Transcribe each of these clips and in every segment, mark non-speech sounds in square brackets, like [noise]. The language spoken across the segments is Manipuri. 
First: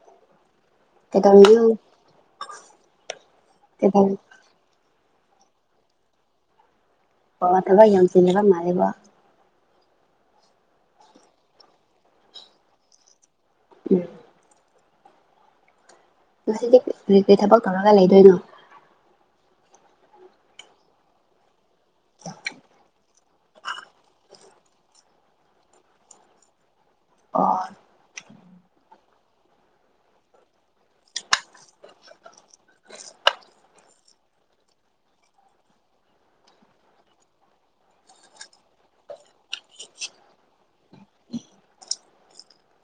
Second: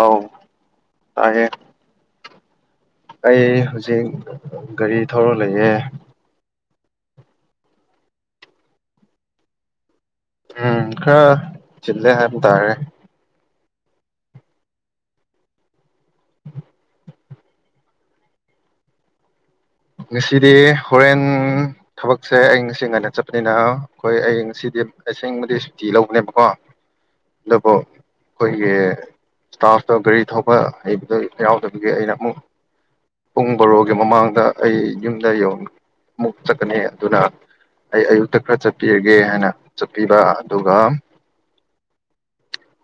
ꯑꯧ ꯇꯥꯏꯌꯦ [unintelligible] ꯑꯩ ꯍꯧꯖꯤꯛ ꯀꯩꯗꯧ ꯒꯥꯔꯤ ꯊꯧꯔ ꯂꯩꯌꯦ ꯋꯥꯇꯕ ꯌ ꯆꯂꯦꯕ ꯃꯥꯔꯦꯕ ꯎꯝ ꯈꯔ ꯆꯤꯜꯂꯦ ꯍꯥꯏꯕ ꯇꯥꯔꯦ ꯎꯝ ꯉꯁꯤꯗꯤ ꯀꯔꯤ ꯀꯔꯤ ꯊꯕꯛ ꯇꯧꯔꯒ ꯂꯩꯗꯣꯏꯅꯣ ꯉꯁꯤꯗꯤ ꯍꯣꯔꯦꯟ ꯊꯕꯛꯁꯦ ꯑꯩ ꯉꯁꯤ ꯉꯟꯅ ꯆꯠꯄꯅꯤꯅ ꯑꯩꯈꯣꯏ ꯑꯩ ꯉꯁꯤꯗꯤ ꯑꯁꯦꯡꯕꯗꯤ ꯁꯨꯇꯤ ꯂꯧꯕꯅꯦꯕꯀꯣ ꯏ ꯑꯣ ꯄꯣ ꯈꯣꯏꯒꯤ ꯁ꯭ꯇꯥꯐꯇꯣ ꯒꯥꯔꯤ ꯊꯧꯕ ꯍꯩꯕꯗꯣ ꯌꯥꯎꯗꯕꯒꯤ ꯑꯩꯅ ꯑꯃꯨꯛ ꯄꯨꯡ ꯕꯔꯣꯒꯤ ꯃꯃꯥꯡꯗ ꯑꯩ ꯌꯨꯝꯗ ꯌ ꯑꯃꯨꯛ ꯆꯠꯀꯅꯤ ꯑꯗꯨꯅ ꯑꯩ ꯑꯌꯨꯛꯇ ꯈꯔ ꯆꯠꯄꯤꯔꯒꯦ ꯍꯥꯏꯅ ꯆꯠꯄꯤꯕ ꯑꯗꯨꯒ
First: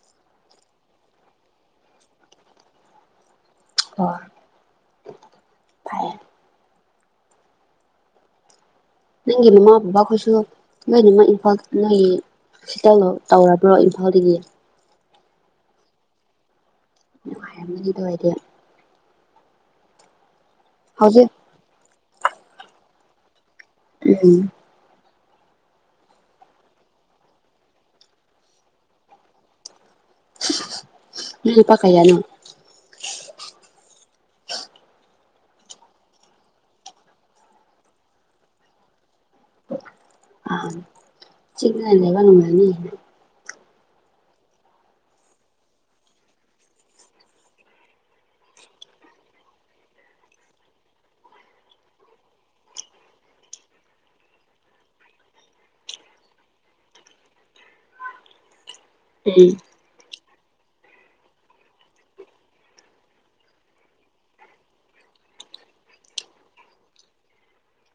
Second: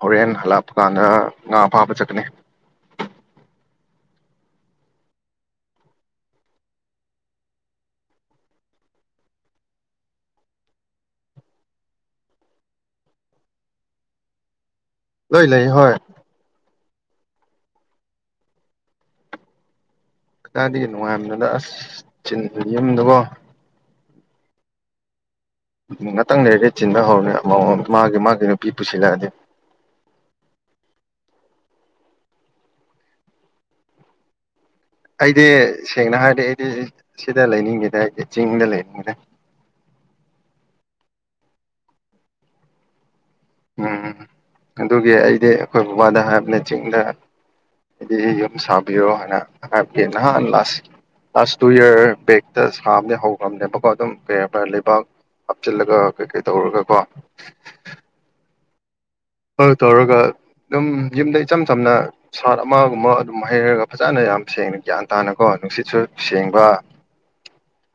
ꯍꯣꯔꯦꯟ ꯍꯜꯂꯛꯞꯄ ꯀꯥꯟꯗ ꯉꯥ ꯐꯥꯕ ꯆꯠꯀꯅꯤ ꯑꯣ ꯐꯔꯦ ꯅꯪꯒꯤ ꯃꯃꯥ ꯕꯕꯥꯈꯣꯏꯁꯨ ꯂꯣꯏꯅꯃꯛ ꯏꯝꯐꯥꯜ ꯅꯣꯏꯒꯤ ꯁꯤꯇꯜꯗꯣ ꯇꯧꯔꯕ꯭ꯔꯣ ꯏꯝꯐꯥꯜꯗꯒꯤ ꯂꯣꯏ ꯂꯩ ꯍꯣꯏ ꯃꯗꯤ ꯋꯥꯔ ꯀꯗꯤ ꯍꯧꯖꯤꯛ ꯅꯨꯡꯉꯥꯏꯅꯗ ꯑꯁ [unintelligible] ꯎꯝ ꯉꯥꯛꯇꯪ ꯂꯩꯔꯒ ꯑꯩ ꯆꯤꯟꯕ ꯍꯧꯔꯅꯦ ꯑꯃꯃꯨꯛ ꯃꯥꯒꯤ ꯃꯥꯒꯤ ꯅꯨꯄꯤ ꯄꯨꯁꯤꯜꯂꯛꯑꯗꯤ ꯅꯣꯏ ꯅꯨꯄꯥ ꯀꯩꯌꯥꯅꯣ ꯑꯩꯗꯤ ꯁꯦꯡꯅ ꯍꯥꯏꯔꯗꯤ ꯑꯩꯗꯤ ꯁꯤꯗ ꯂꯩꯅꯤꯡꯗꯦꯗ ꯑꯩꯗꯤ ꯆꯤꯡꯗ ꯂꯩꯅꯤꯡꯉꯤꯗ ꯆꯤꯡꯅ ꯂꯩꯕ ꯉꯝꯂꯅꯤ ꯎꯝ ꯑꯗꯨꯒꯤ ꯑꯩꯗꯤ ꯑꯩꯈꯣꯏ ꯕꯕꯥꯗ ꯍꯥꯏꯕꯅꯦ ꯆꯤꯡꯗ ꯑꯩꯗꯤ ꯌꯨꯝ ꯁꯥꯕꯤꯔꯣ ꯍꯥꯏꯅ ꯍꯥꯏꯕꯒꯤꯦ ꯅꯍꯥꯟ ꯂꯥꯁ ꯂꯥꯁ ꯇꯨ ꯌꯔ ꯕꯦꯛꯇ ꯁꯥꯕꯗꯤ ꯍꯧꯈ꯭ꯔꯕꯅꯦꯕꯀꯣ ꯑꯗꯨꯝ ꯦꯕꯔ ꯂꯩꯕꯥꯛ ꯍꯥꯞꯆꯤꯜꯂꯒ ꯀꯩꯀꯩ ꯇꯧꯔꯒꯀꯣ ꯎꯝ [unintelligible] ꯇꯧꯔꯒ ꯗꯨꯝ ꯌꯨꯝꯗ ꯏꯆꯝ ꯆꯝꯅ ꯁꯥꯠ ꯑꯃꯒꯨꯝꯕ ꯑꯗꯨꯝ ꯍꯩꯔꯒ ꯐꯖꯅ ꯌꯥꯝ ꯁꯦꯡꯅ ꯒ꯭ꯌꯥꯟ ꯇꯥꯅꯀꯣ ꯅꯨꯡꯁꯤꯠꯁꯨ ꯁꯦꯡꯕ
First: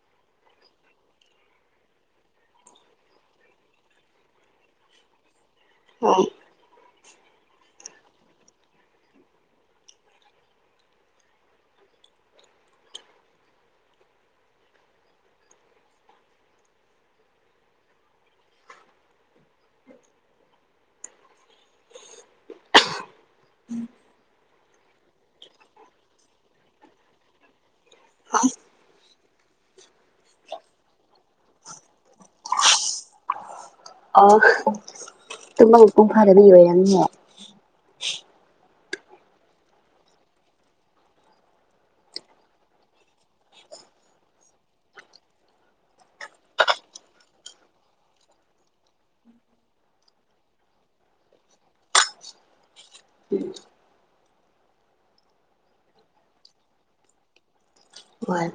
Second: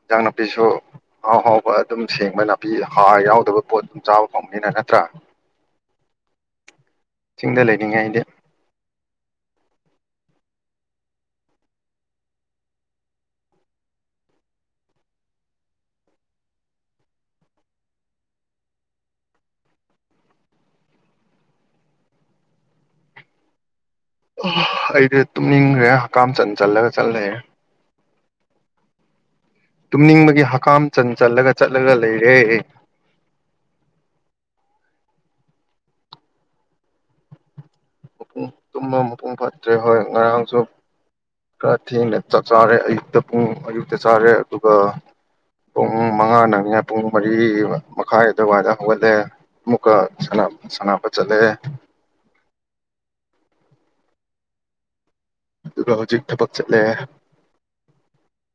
ꯏꯟꯖꯥꯡ ꯅꯥꯄꯤꯁꯨ ꯑꯍꯥꯎ ꯍꯥꯎꯕ ꯑꯗꯨꯝ ꯁꯦꯡꯕ ꯅꯥꯄꯤ ꯍꯥꯔ ꯌꯥꯎꯗꯕ ꯄꯣꯠ ꯑꯗꯨꯝ ꯆꯥꯕ ꯐꯪꯕꯅꯤꯅ ꯅꯠꯇ꯭ꯔꯥ ꯍꯣꯏ ꯆꯤꯡꯗ ꯂꯩꯅꯤꯡꯉꯩꯗꯤ ꯑꯩꯗꯤ ꯇꯨꯝꯅꯤꯡꯈ꯭ꯔꯦ ꯍꯀꯝꯆꯟ ꯆꯜꯂꯒ ꯆꯠꯂꯑꯦ ꯇꯨꯝꯅꯤꯡꯕꯒꯤ ꯍꯀꯥꯝ ꯆꯟ ꯆꯜꯂꯒ ꯆꯠꯂꯒ ꯂꯩꯔꯦ ꯑꯣ ꯇꯨꯝꯕ ꯃꯄꯨꯡ ꯐꯥꯗꯕꯒꯤ ꯑꯣꯏꯔꯝꯅꯤꯑꯦ ꯃꯄꯨꯡ ꯇꯨꯝꯕ ꯃꯄꯨꯡ ꯐꯠꯇ꯭ꯔꯦ ꯍꯣꯏ ꯉꯔꯥꯡꯁꯨ ꯈꯔ ꯊꯦꯡꯅ ꯆꯥꯛ ꯆꯥꯔꯦ ꯑꯌꯨꯛꯇ ꯄꯨꯡ ꯑꯌꯨꯛꯇ ꯆꯥꯔꯦ ꯑꯗꯨꯒ ꯄꯨꯡ ꯃꯉꯥ ꯅꯪꯅꯤ ꯄꯨꯡ ꯃꯔꯤ ꯃꯈꯥꯏ ꯑꯗꯨꯋꯥꯏꯗ ꯍꯧꯒꯠꯂꯦ ꯑꯃꯨꯛꯀ ꯁꯥꯅ ꯁꯥꯅꯕ ꯆꯠꯂꯦ ꯑꯗꯨꯒ ꯍꯧꯖꯤꯛ ꯊꯕꯛ ꯆꯠꯂꯦ ꯋꯥꯟ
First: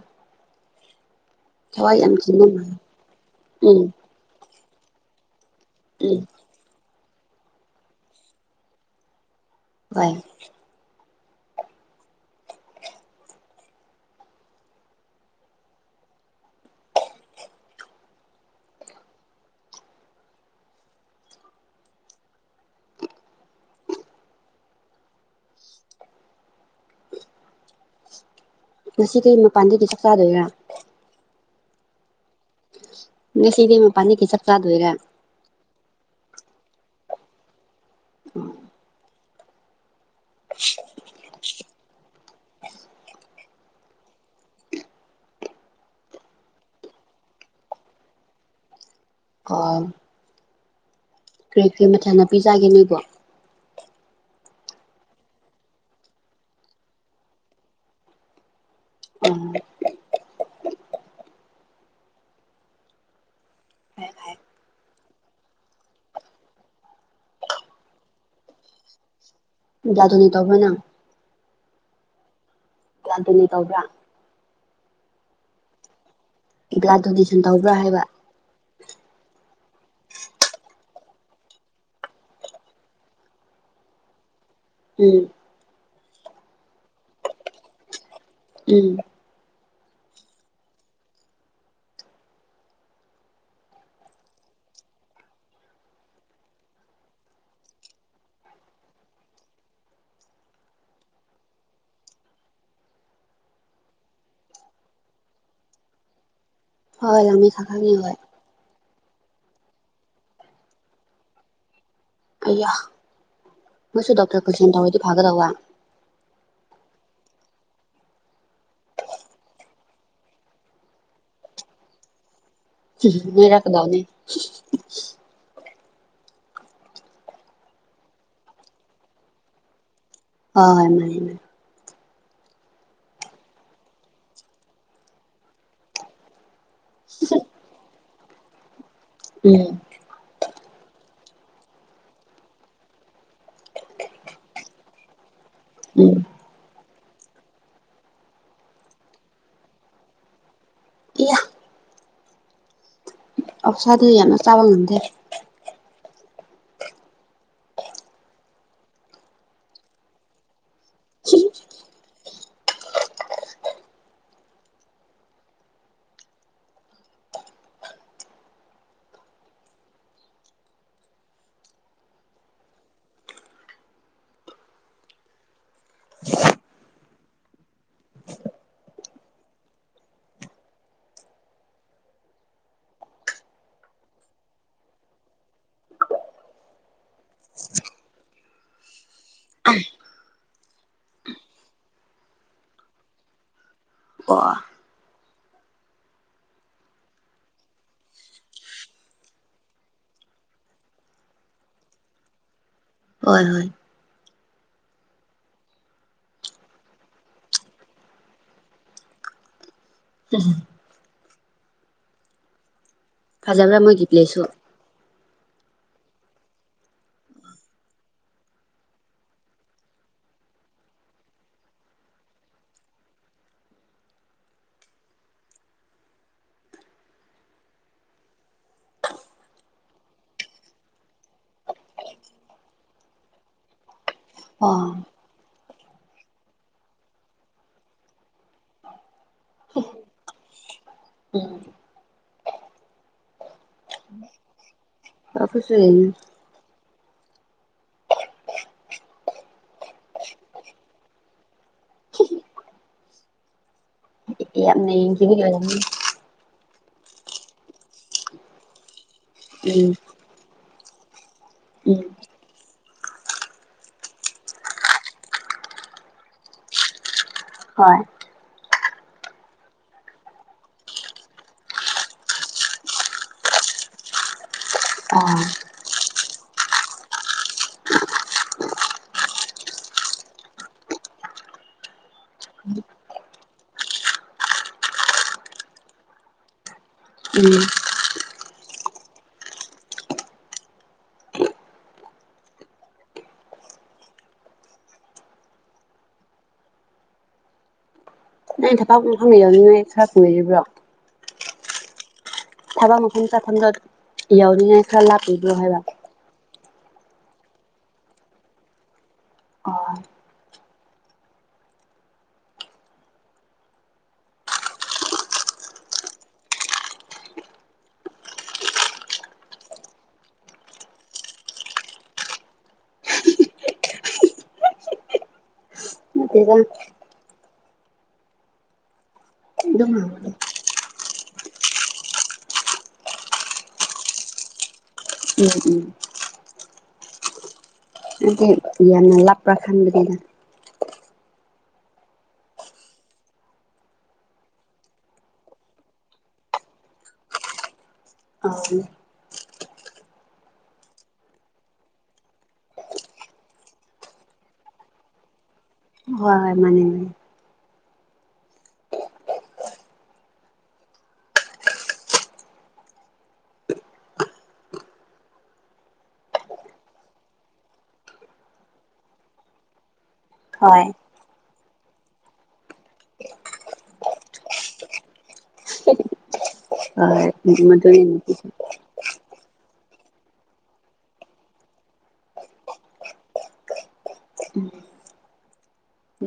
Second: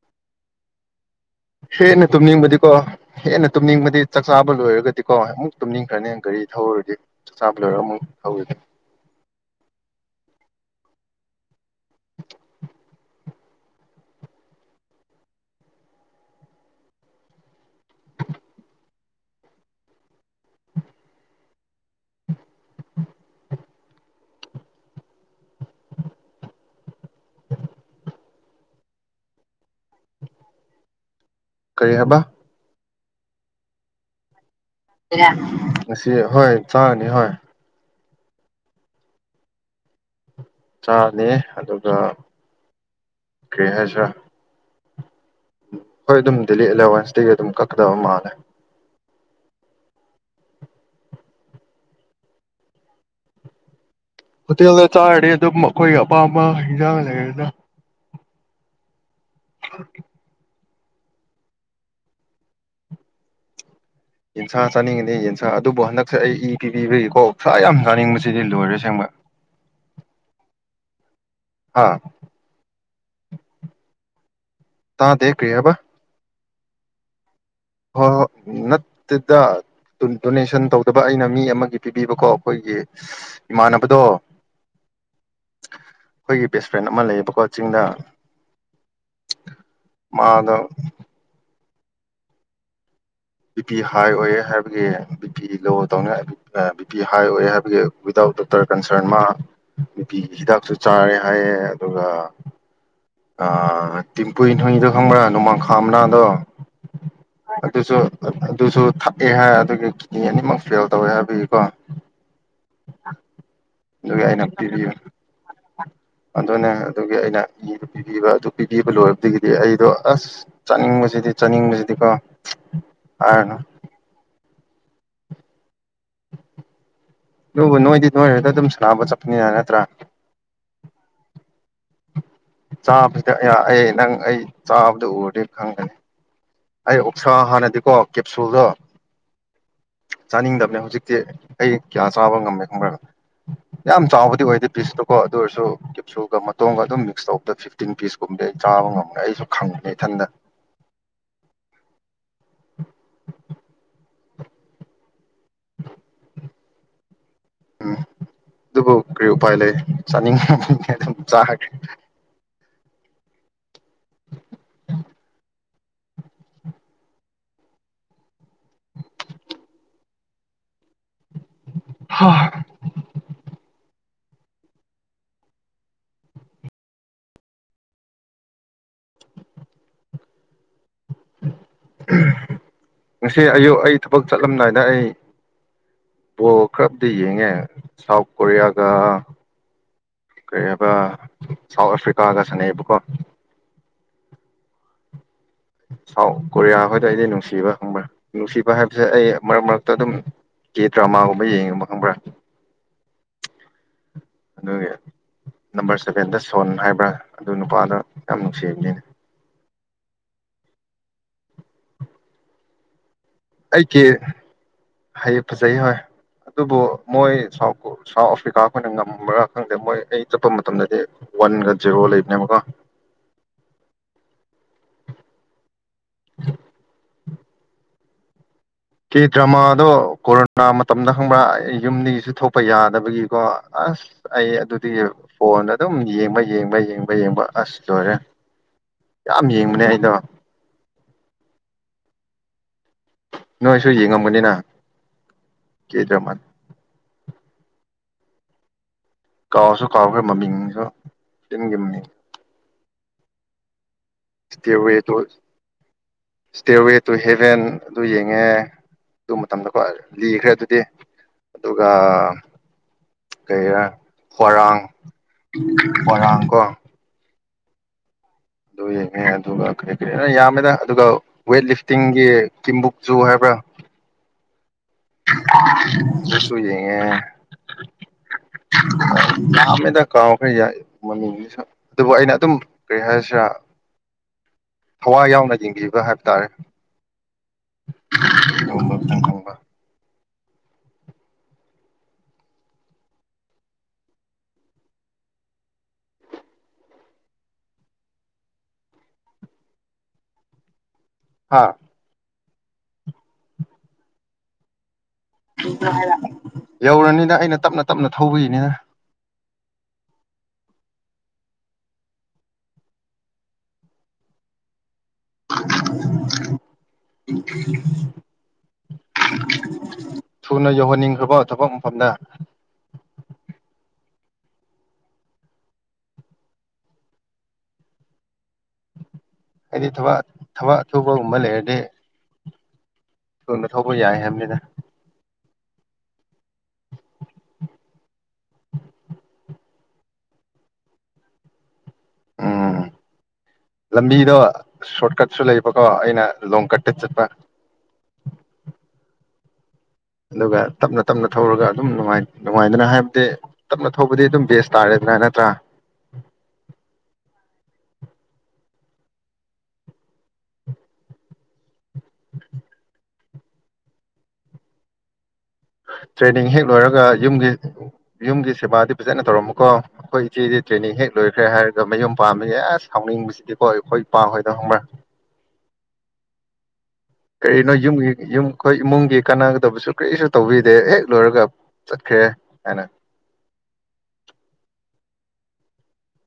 ꯍꯦꯟꯅ ꯇꯨꯝꯅꯤꯡꯕꯗꯤꯀꯣ ꯃꯥꯜꯂꯦ ꯍꯦꯟꯅ ꯎꯝ ꯇꯨꯝꯅꯤꯡꯕꯗꯤ ꯆꯥꯛ ꯆꯥꯕ ꯂꯣꯏꯔ [unintelligible] ꯇꯨꯝꯅꯤꯡꯈ꯭ꯔꯅꯦ ꯎꯝ ꯒꯥꯔꯤ ꯊꯧꯔꯗꯤ ꯆꯥꯕ ꯂꯣꯏꯔ ꯃꯨꯛ ꯇꯧꯔꯅꯤ ꯍꯣꯏ [unintelligible] [unintelligible] ꯉꯁꯤ ꯀꯔꯤ ꯃꯄꯥꯟꯗꯒꯤꯗꯤ ꯆꯥꯛ ꯆꯥꯗꯣꯏꯔꯥ ꯀꯔꯤ ꯍꯥꯏꯕ ꯉꯁꯤꯗꯤ ꯃꯄꯥꯟꯗꯒꯤ ꯆꯥꯛ ꯆꯥꯗꯣꯏꯔꯥ ꯔ ꯍꯣꯏ ꯆꯥꯅꯤ ꯍꯣꯏ ꯆꯥꯅꯤ ꯑꯗꯨꯒ ꯀꯩ ꯍꯥꯏꯁꯤꯔꯥ ꯍꯣꯏ ꯑꯗꯨꯝ ꯗꯦꯜꯂꯤ ꯑꯦꯂꯚꯦꯟꯁꯇꯒꯤ ꯑꯗꯨꯝ ꯀꯛꯀꯗꯕ ꯃꯥꯜꯂꯦ ꯀꯩ ꯀꯔꯤ ꯃꯊꯦꯜ ꯅꯥꯄꯤ ꯆꯥꯒꯦ ꯅꯣꯏꯕꯣ ꯍꯣꯇꯦꯜꯗ ꯆꯥꯔꯗꯤ ꯑꯗꯨꯝ ꯑꯩꯈꯣꯏꯒꯤ ꯑꯄꯥꯝꯕ ꯍꯤꯟꯖꯥꯡ ꯂꯩꯔꯒ ꯎꯝ [unintelligible] ꯌꯦꯟꯁꯥ ꯆꯥꯅꯤꯡꯉꯤꯅꯤ ꯌꯦꯟꯁꯥ ꯑꯗꯨꯕꯨ ꯍꯟꯗꯛꯁꯦ ꯑꯩ ꯏ ꯄꯤꯕꯤꯕꯒꯤꯀꯣ ꯁꯥ ꯌꯥꯝ ꯆꯥꯅꯤꯡꯕꯁꯤꯗꯤ ꯂꯣꯏꯔꯦ ꯁꯦꯡꯕ ꯌꯥꯗꯨꯅꯤ ꯇꯧꯕ꯭ꯔ ꯅꯪ ꯍ ꯒꯌꯥꯟꯗꯨꯅꯤ ꯇꯧꯕ꯭ꯔꯥ ꯇꯥꯗꯦ ꯀꯔꯤ ꯍꯥꯏꯕ ꯒꯌꯥꯟꯗꯨꯅꯤ ꯍꯣꯏ ꯍꯣꯏ ꯅꯠꯇꯦꯗ ꯗꯣꯅꯦꯁꯟ ꯇꯧꯗꯕ ꯑꯩꯅ ꯃꯤ ꯑꯃꯒꯤ ꯄꯤꯕꯤꯕꯀꯣ ꯑꯩꯈꯣꯏꯒꯤ ꯏꯃꯥꯟꯅꯕꯗꯣ ꯎꯝ ꯑꯩꯈꯣꯏꯒꯤ ꯕꯦꯁ ꯐ꯭ꯔꯦꯟ ꯑꯃ ꯂꯩꯌꯦꯕꯀꯣ ꯆꯤꯡꯗ ꯎꯝ ꯃꯥꯗꯣ ꯕꯤ ꯄꯤ ꯍꯥꯏ ꯑꯣꯏꯑꯦ ꯍꯥꯏꯕꯒꯤ ꯕꯤ ꯄꯤ ꯂꯣ ꯇꯧꯅꯤ ꯕꯤ ꯄꯤ ꯍꯥꯏ ꯑꯣꯏꯑꯦ ꯍꯥꯏꯕꯒꯤ ꯋꯤꯗꯥꯎꯠ ꯗꯣꯛꯇꯔ ꯀꯟꯁꯔꯟ ꯃꯥ ꯕꯤ ꯄꯤꯒꯤ ꯍꯤꯗꯥꯛꯁꯨ ꯆꯥꯔꯦ ꯍꯥꯏꯌꯦ ꯑꯗꯨꯒ ꯑ ꯇꯤꯝꯄꯨ ꯍꯣꯏꯗꯣ ꯈꯪꯕ꯭ꯔꯥ ꯅꯣꯡꯃꯥꯡꯈꯥ ꯃꯅꯥꯗꯣ ꯍ ꯂꯃꯤ ꯊꯈꯥꯅꯤ ꯑꯗꯨꯁꯨ ꯍꯣꯏ ꯑꯗꯨꯁꯨ ꯊꯛꯑꯦ ꯍꯥꯏ ꯑꯗꯨꯒꯤ ꯀꯤꯠꯅꯤ ꯑꯅꯤꯃꯛ ꯐꯦꯜ ꯇꯧꯋꯦ ꯍꯥꯏꯕꯒꯤꯀꯣ ꯑꯩꯌꯥ ꯃꯣꯏꯁꯨ ꯑꯗꯨꯒꯤ ꯗꯣꯛꯇꯔ ꯑꯩꯅ ꯀꯣꯏꯁꯟ ꯄꯤꯕꯤꯌꯨ ꯇꯧꯔꯗꯤ ꯐꯒꯗꯧꯕ ꯑꯗꯨꯅꯦ ꯑꯗꯨꯒꯤ ꯑꯩꯅ [unintelligible] ꯄꯤꯕꯤꯕ ꯑꯗꯨ ꯄꯤꯕꯤꯕ ꯂꯣꯏꯔꯕꯗꯒꯤꯗꯤ ꯑꯩꯗꯣ ꯑꯁ ꯆꯥꯅꯤꯡꯕꯁꯤꯗꯤ ꯆꯥꯅꯤꯡꯕꯁꯤꯗꯤꯀꯣ ꯍꯥꯏꯔꯅꯨ ꯉꯥꯏꯔꯛꯀꯗꯧꯅꯦ [unintelligible] ꯑꯗꯨꯕꯨ ꯅꯣꯏꯗꯤ ꯅꯣꯏ ꯑꯗꯨꯗ ꯑꯗꯨꯝ ꯁꯅꯥꯕ ꯆꯠꯄꯅꯤꯅ ꯅꯠꯇ꯭ꯔꯥ ꯑ ꯆꯥꯕꯁꯤꯗ ꯑꯩ ꯅꯪ ꯑꯩ ꯆꯥꯕꯗ ꯎꯔꯨꯗ ꯈꯪꯒꯅꯤ ꯑꯩ ꯑꯣꯛꯁꯥ ꯍꯥꯟꯅꯗꯤꯀꯣ ꯀꯦꯞꯁꯨꯜꯗꯣ ꯎꯝ ꯆꯥꯅꯤꯡꯗꯕꯅꯦ ꯍꯧꯖꯤꯛ ꯑꯩ ꯀꯌꯥ ꯆꯥꯕ ꯉꯝꯃꯦ ꯈꯪꯕ꯭ꯔ ꯌꯥꯝ ꯆꯥꯎꯕꯗꯤ ꯑꯣꯏꯗꯦ ꯄꯤꯁꯇꯨꯀꯣ ꯑꯗꯨ ꯑꯣꯏꯔꯁꯨ ꯎꯝ ꯀꯦꯞꯁꯨꯒ ꯃꯇꯣꯡꯒ ꯑꯗꯨꯝ ꯛꯁꯇꯣꯞꯇ ꯐꯤꯐꯇꯤꯟ ꯄꯤꯁꯀꯨꯝꯕꯗꯤ ꯑꯩ ꯆꯥꯕ ꯉꯝꯒꯅꯤ ꯑꯩꯁꯨ ꯈꯪꯕꯅꯤ ꯏꯊꯟꯗ ꯏꯌꯥ [inaudible] ꯑꯞꯁꯥꯗꯨ ꯌꯥꯝꯅ ꯆꯥꯕ ꯉꯝꯗꯦ [inaudible] ꯎꯝ ꯗꯨꯕꯨ ꯀꯔꯤ ꯎꯄꯥꯏ ꯂꯩ ꯆꯥꯅꯤꯡꯉꯤ ꯑꯗꯨꯝ ꯆꯥꯒ꯭ꯔꯦ [unintelligible] ꯉꯁꯤ ꯑꯌꯨꯛ ꯑꯩ ꯊꯕꯛ ꯆꯠꯂꯝꯗꯥꯏꯗ ꯑꯩ ꯕꯣꯜ ꯈꯔꯕꯨꯗꯤ ꯌꯦꯡꯉꯦ ꯁꯥꯎꯠ ꯀꯣꯔꯤꯌꯥꯒ ꯀꯔꯤ ꯍꯥꯏꯕ ꯁꯥꯎꯠ ꯑꯐ꯭ꯔꯤꯀꯥꯒ ꯁꯥꯟꯅꯩꯑꯕꯀꯣ ꯋꯥ ꯁꯥꯎꯠ ꯀꯣꯔꯤꯌꯥ ꯍꯣꯏꯗ ꯑꯩꯗꯤ ꯅꯨꯡꯁꯤꯌꯦꯕ ꯈꯪꯕ꯭ꯔꯥ ꯅꯨꯡꯁꯤꯕ ꯍꯥꯏꯕꯁꯦ ꯑꯩ ꯃꯔꯛ ꯃꯔꯛꯇ ꯑꯗꯨꯝ ꯀꯦ ꯗ꯭ꯔꯃꯥꯒꯨꯝꯕ ꯌꯦꯡꯉꯦꯕ ꯈꯪꯕ꯭ꯔꯥ ꯍꯣꯏ ꯍꯣꯏ ꯑꯗꯨꯒꯤ ꯅꯝꯕꯔ ꯁꯚꯦꯟꯗ ꯁꯣꯟ ꯍꯥꯏꯕ꯭ꯔꯥ ꯑꯗꯨ ꯅꯨꯄꯥꯗ ꯌꯥꯝ ꯅꯨꯡꯁꯤꯕꯅꯤꯅꯦ ꯎꯝ ꯐꯖꯔꯕ꯭ꯔ ꯑꯩ ꯃꯣꯏꯒꯤ ꯀꯦ ꯄ꯭ꯂꯦꯁꯨ ꯍꯩ ꯐꯖꯩ ꯍꯣꯏ ꯑꯗꯨꯕꯨ ꯃꯣꯏ ꯁꯥꯎꯠ ꯁꯥꯎꯠ ꯑꯐ꯭ꯔꯤꯀꯥ ꯑꯩꯈꯣꯏꯅ ꯉꯝꯕ꯭ꯔꯥ ꯈꯪꯗꯦ ꯃꯣꯏ ꯑꯩ ꯆꯠꯄ ꯃꯇꯝꯗꯗꯤ ꯋꯥꯟꯒ ꯖꯦꯔꯣ ꯂꯩꯕꯅꯦꯕꯀꯣ ꯀꯦ ꯗ꯭ꯔꯃꯥꯗꯣ ꯀꯣꯔꯣꯅꯥ ꯃꯇꯝꯗ ꯈꯪꯕ꯭ꯔꯥ ꯌꯨꯝꯗꯒꯤꯁꯨ ꯊꯣꯛꯄ ꯌꯥꯗꯕꯒꯤꯀꯣ ꯑꯁ ꯑꯩ ꯑꯣ ꯑꯗꯨꯗꯒꯤ ꯐꯣꯟꯗ ꯑꯗꯨꯝ ꯌꯦꯡꯕ ꯌꯦꯡꯕ ꯌꯦꯡꯕ ꯌꯦꯡꯕ ꯑꯁ ꯂꯣꯏꯔꯦ ꯌꯥꯝ ꯌꯦꯡꯕꯅꯦ ꯑꯩꯗꯣ ꯎꯝ ꯅꯣꯏꯁꯨ ꯌꯦꯡꯉꯝꯕꯅꯤꯅ ꯀꯄꯨꯁꯨꯅ ꯀꯥꯎꯁꯨ ꯀꯥꯎꯈ꯭ꯔꯦ ꯃꯃꯤꯡꯁꯨ ꯇꯤꯟꯒꯤ ꯃꯃꯤꯡ ꯌꯥꯝ [unintelligible] ꯑꯣꯏꯔꯝꯅꯤ ꯇꯦꯔꯋꯦ ꯇꯨ ꯍꯦꯚꯦꯟ ꯑꯗꯨ ꯌꯦꯡꯉꯦ ꯑꯗꯨ ꯃꯇꯝꯗꯀꯣ ꯎꯝ ꯂꯤꯈ꯭ꯔꯦ ꯑꯗꯨꯗꯤ ꯑꯗꯨꯒ ꯎꯝ ꯀꯩꯔꯥ ꯍ꯭ꯋꯥꯔꯥꯡ ꯍ꯭ꯋꯥꯔꯥꯡ ꯀꯣ ꯍꯣꯏ ꯑꯗꯨ ꯌꯦꯡꯉꯦ ꯑꯗꯨꯒ ꯀꯔꯤ ꯀꯔꯤꯅ ꯌꯥꯝꯃꯦꯗ ꯑꯗꯨꯒ ꯋꯦꯠ ꯂꯤꯐꯇꯤꯡꯒꯤ ꯀꯤꯝꯕꯨꯛꯁꯨꯨ ꯍꯥꯏꯕ꯭ꯔꯥ ꯑꯥ ꯑ ꯑꯗꯨꯁꯨ ꯌꯦꯡꯉꯦ ꯌꯥꯝꯃꯦꯗ ꯀꯥꯎꯈ꯭ꯔ ꯃꯃꯤꯡꯁꯤꯁꯨ ꯑꯗꯨꯕꯨ ꯑꯩꯅ ꯑꯗꯨꯝ ꯀꯔꯤ ꯍꯥꯏꯁꯤꯔꯥ ꯊꯋꯥꯏ ꯌꯥꯎꯅ ꯌꯦꯡꯕꯤꯕ ꯍꯥꯏꯕ ꯇꯥꯔꯦ ꯎꯝ [unintelligible] ꯅꯣꯏ ꯊꯄꯥꯛ ꯃꯐꯝꯒꯤ ꯌꯥꯎꯅꯤꯡꯉꯥꯏ [unintelligible] ꯊꯨꯡꯅ ꯔꯤꯕ꯭ꯔꯣ ꯍꯥꯥ ꯊꯕ ꯃꯈ ꯈꯟ ꯆ ꯈꯟꯖ ꯏ ꯌꯥꯎꯔꯤꯉꯥꯏ ꯈꯔ ꯂꯥꯛꯄꯤꯕꯤꯣ ꯍꯥꯏꯕ ꯌꯧꯔꯅꯤꯗ ꯑꯩꯅ ꯇꯞꯅ ꯇꯞꯅ ꯊꯧꯕꯒꯤꯅꯤꯅ ꯑꯣ ꯊꯨꯅ ꯌꯧꯍꯟꯅꯤꯡꯈ꯭ꯔꯕꯣ ꯊꯕꯛ ꯃꯐꯝꯗ ꯅꯠꯇꯦꯗ ꯑꯩꯗꯤ ꯑꯗꯨꯝ ꯊꯕꯛ ꯍꯪꯕꯅꯦ ꯊꯕꯛ ꯁꯨꯕꯒꯨꯝꯕ ꯂꯩꯔꯗꯤ ꯇꯨꯅ ꯊꯣꯛꯄ ꯌꯥꯏ ꯍꯥꯏꯕꯅꯦꯗ ꯎꯝ ꯎꯝ [unintelligible] ꯈꯟꯗꯦꯗ ꯎꯝ ꯂꯝꯕꯤꯗꯣ ꯁꯣꯔꯠ ꯀꯠꯁꯨ ꯂꯩꯕꯀꯣ ꯑꯩꯅ ꯂꯣꯡ ꯀꯠꯇ ꯆꯠꯄ ꯑꯎ ꯑꯗꯨꯒ ꯇꯞꯅ ꯇꯞꯅ ꯊꯧꯔꯒ ꯑꯗꯨꯝ ꯅꯨꯡꯉꯥꯢ ꯅꯨꯡꯉꯥꯏꯗꯅ ꯍꯥꯏꯕꯗꯤ ꯇꯞꯅ ꯊꯧꯕꯗꯤ ꯑꯗꯨꯝ ꯕꯦꯁ ꯇꯥꯔꯦꯗꯅ ꯅꯠꯇ꯭ꯔꯥ ꯍꯣꯏ ꯍꯣꯏ ꯃꯥꯅꯤꯅꯦ [unintelligible] ꯇ꯭ꯔꯦꯅꯤꯡ ꯍꯦꯛ ꯂꯣꯏꯔꯒ ꯌꯨꯝꯒꯤ ꯌꯨꯝꯒꯤ ꯁꯦꯕꯥꯗꯤ ꯐꯖꯅ ꯇꯧꯔꯝꯃꯨꯀꯣ ꯑꯈꯣꯏ ꯁꯤꯗꯤ ꯍꯣꯏ ꯇ꯭ꯔꯦꯅꯤꯡ ꯍꯦꯛ ꯂꯣꯏꯈ꯭ꯔꯦ ꯍꯥꯏꯔ ꯑꯗꯣ ꯃꯌꯨꯝ ꯄꯥꯝꯕꯁꯦ ꯑꯦꯁ ꯁꯥꯎꯅꯤꯡꯕꯁꯤꯗꯤꯀꯣ ꯑꯩꯈꯣꯏ ꯄꯥ ꯍꯣꯏꯗꯣ ꯈꯪꯕ꯭ꯔꯥ ꯍꯣꯏ ꯀꯔꯤꯅꯣ ꯃꯗꯨꯅꯦ ꯌꯨꯝꯒꯤ ꯅꯨꯄꯤꯁꯨ ꯌꯨꯝ ꯑꯈꯣꯏ ꯏꯃꯨꯡꯒꯤ ꯀꯥꯟꯅꯒꯗꯕꯁꯨ ꯀꯔꯤꯁꯨ ꯇꯧꯕꯤꯗꯦ ꯍꯦꯛ ꯂꯣꯏꯔꯒ ꯆꯠꯈ꯭ꯔꯦ ꯍꯥꯏꯅ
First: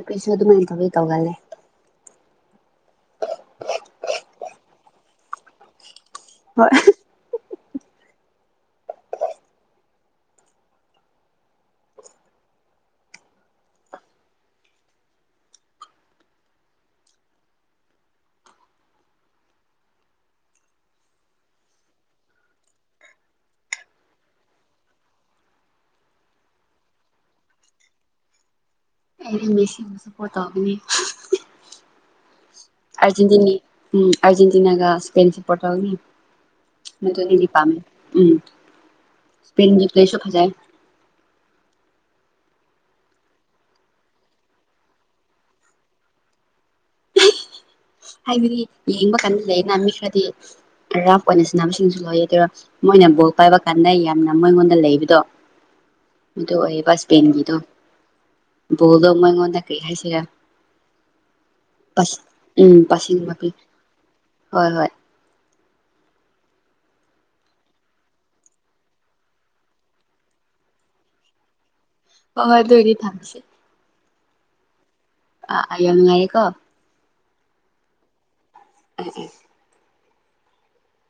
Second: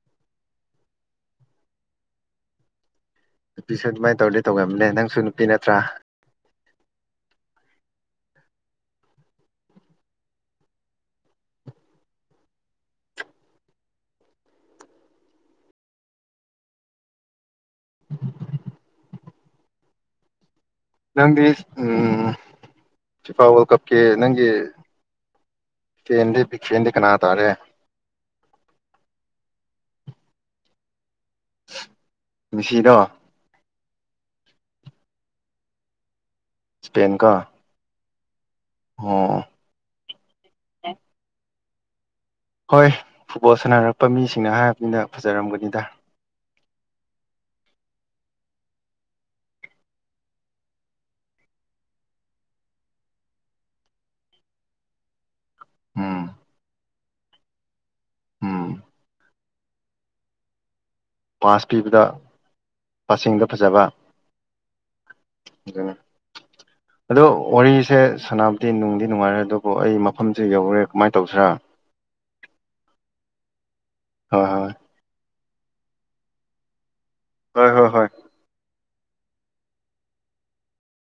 ꯀꯩꯁꯨ ꯑꯗꯨꯃꯥꯏꯅ ꯇꯧꯋꯤ ꯇꯧꯒꯜꯂꯦ ꯅꯨꯄꯤꯁꯨ ꯑꯗꯨꯃꯥꯏꯅ ꯇꯧꯔꯗꯤ ꯇꯧꯑꯦꯕꯅꯦ ꯅꯪꯁꯨ ꯅꯨꯄꯤ ꯅꯠꯇ꯭ꯔꯥ ꯍꯣꯏ [unintelligible] ꯅꯪꯗꯤ ꯎꯝ ꯐꯤꯐꯥ ꯋꯥꯔꯜ ꯀꯞꯀꯤ ꯅꯪꯒꯤ ꯐꯦꯟꯗꯤ ꯕꯤꯛ ꯐꯦꯟꯗꯤ ꯀꯅꯥ ꯇꯥꯔꯦ ꯑꯩꯗꯤ ꯃꯦꯁꯤꯕꯨ ꯁꯄꯣꯠ ꯇꯧꯕꯅꯤ ꯃꯤꯁꯤꯗꯣ ꯑꯔꯖꯦꯟꯇꯤꯅꯤ ꯎꯝ ꯑꯔꯖꯦꯟꯇꯤꯅꯥꯒ ꯁ꯭ꯄꯦꯟ ꯁꯄ꯭ꯔꯣꯠ ꯇꯧꯅꯤ ꯏꯁꯄꯦꯟ ꯀꯣ ꯃꯗꯨꯗꯗꯤ ꯄꯥꯝꯃꯦ ꯎꯝ ꯑꯣ ꯁ꯭ꯄꯦꯟꯒꯤ ꯄ꯭ꯂꯦꯁꯨ ꯐꯖꯥꯏ ꯍꯣꯏ ꯐꯨꯠꯕꯣꯜ ꯁꯥꯟꯅꯔꯛꯄ ꯃꯤꯁꯤꯡꯅ ꯍꯥꯏꯔꯕꯅꯤꯅ ꯐꯖꯔꯝꯒꯅꯤꯗ ꯍꯥꯏꯕꯗꯤ ꯌꯦꯡꯕ ꯀꯥꯟꯗ ꯂꯩꯌꯦꯅ ꯃꯤ ꯈꯔꯗꯤ ꯔꯐ ꯑꯣꯏꯅ ꯁꯥꯟꯅꯕꯁꯤꯡꯁꯨ ꯂꯣꯏꯌꯦ ꯇꯦꯔꯥ ꯃꯣꯏꯅ ꯕꯣꯜ ꯄꯥꯏꯕ ꯀꯥꯟꯗ ꯌꯥꯝꯅ ꯃꯣꯏꯉꯣꯟꯗ ꯂꯩꯕꯗꯣ ꯎꯝ ꯑꯗꯨ ꯑꯣꯏꯕꯁ ꯄꯦꯟꯒꯤꯗꯣ ꯎꯝ ꯕꯣꯜꯗꯨ ꯃꯉꯣꯟꯗ ꯀꯩ ꯍꯥꯏꯁꯤꯔ ꯄꯥꯁ ꯄꯤꯕꯗ ꯎꯝ ꯄꯥꯁꯤꯡ ꯄꯥꯁꯤꯡꯗ ꯃꯄꯤ ꯐꯖꯕ ꯍꯣꯏ ꯍꯣꯏ ꯑꯗꯣ ꯋꯥꯔꯤꯁꯦ ꯁꯅꯥꯕꯨꯗꯤ ꯅꯨꯡꯗꯤ ꯅꯨꯡꯉꯥꯏꯔꯦ ꯑꯗꯨꯕꯨ ꯑꯩ ꯃꯐꯝꯁꯦ ꯌꯧꯔꯦ ꯀꯃꯥꯏꯅ ꯇꯧꯁꯦꯔꯥ ꯍꯣ ꯍꯣꯏ ꯑꯗꯨ ꯑꯣꯏꯗꯤ ꯊꯝꯁꯤ ꯍꯣꯏ ꯍꯣꯏ ꯑ ꯑꯩ ꯌꯥꯝ ꯅꯨꯉꯥꯏꯌꯦꯀꯣ ꯍꯣꯏ ꯍꯣꯏ ꯍꯣꯏ ꯎꯝ ꯎꯝ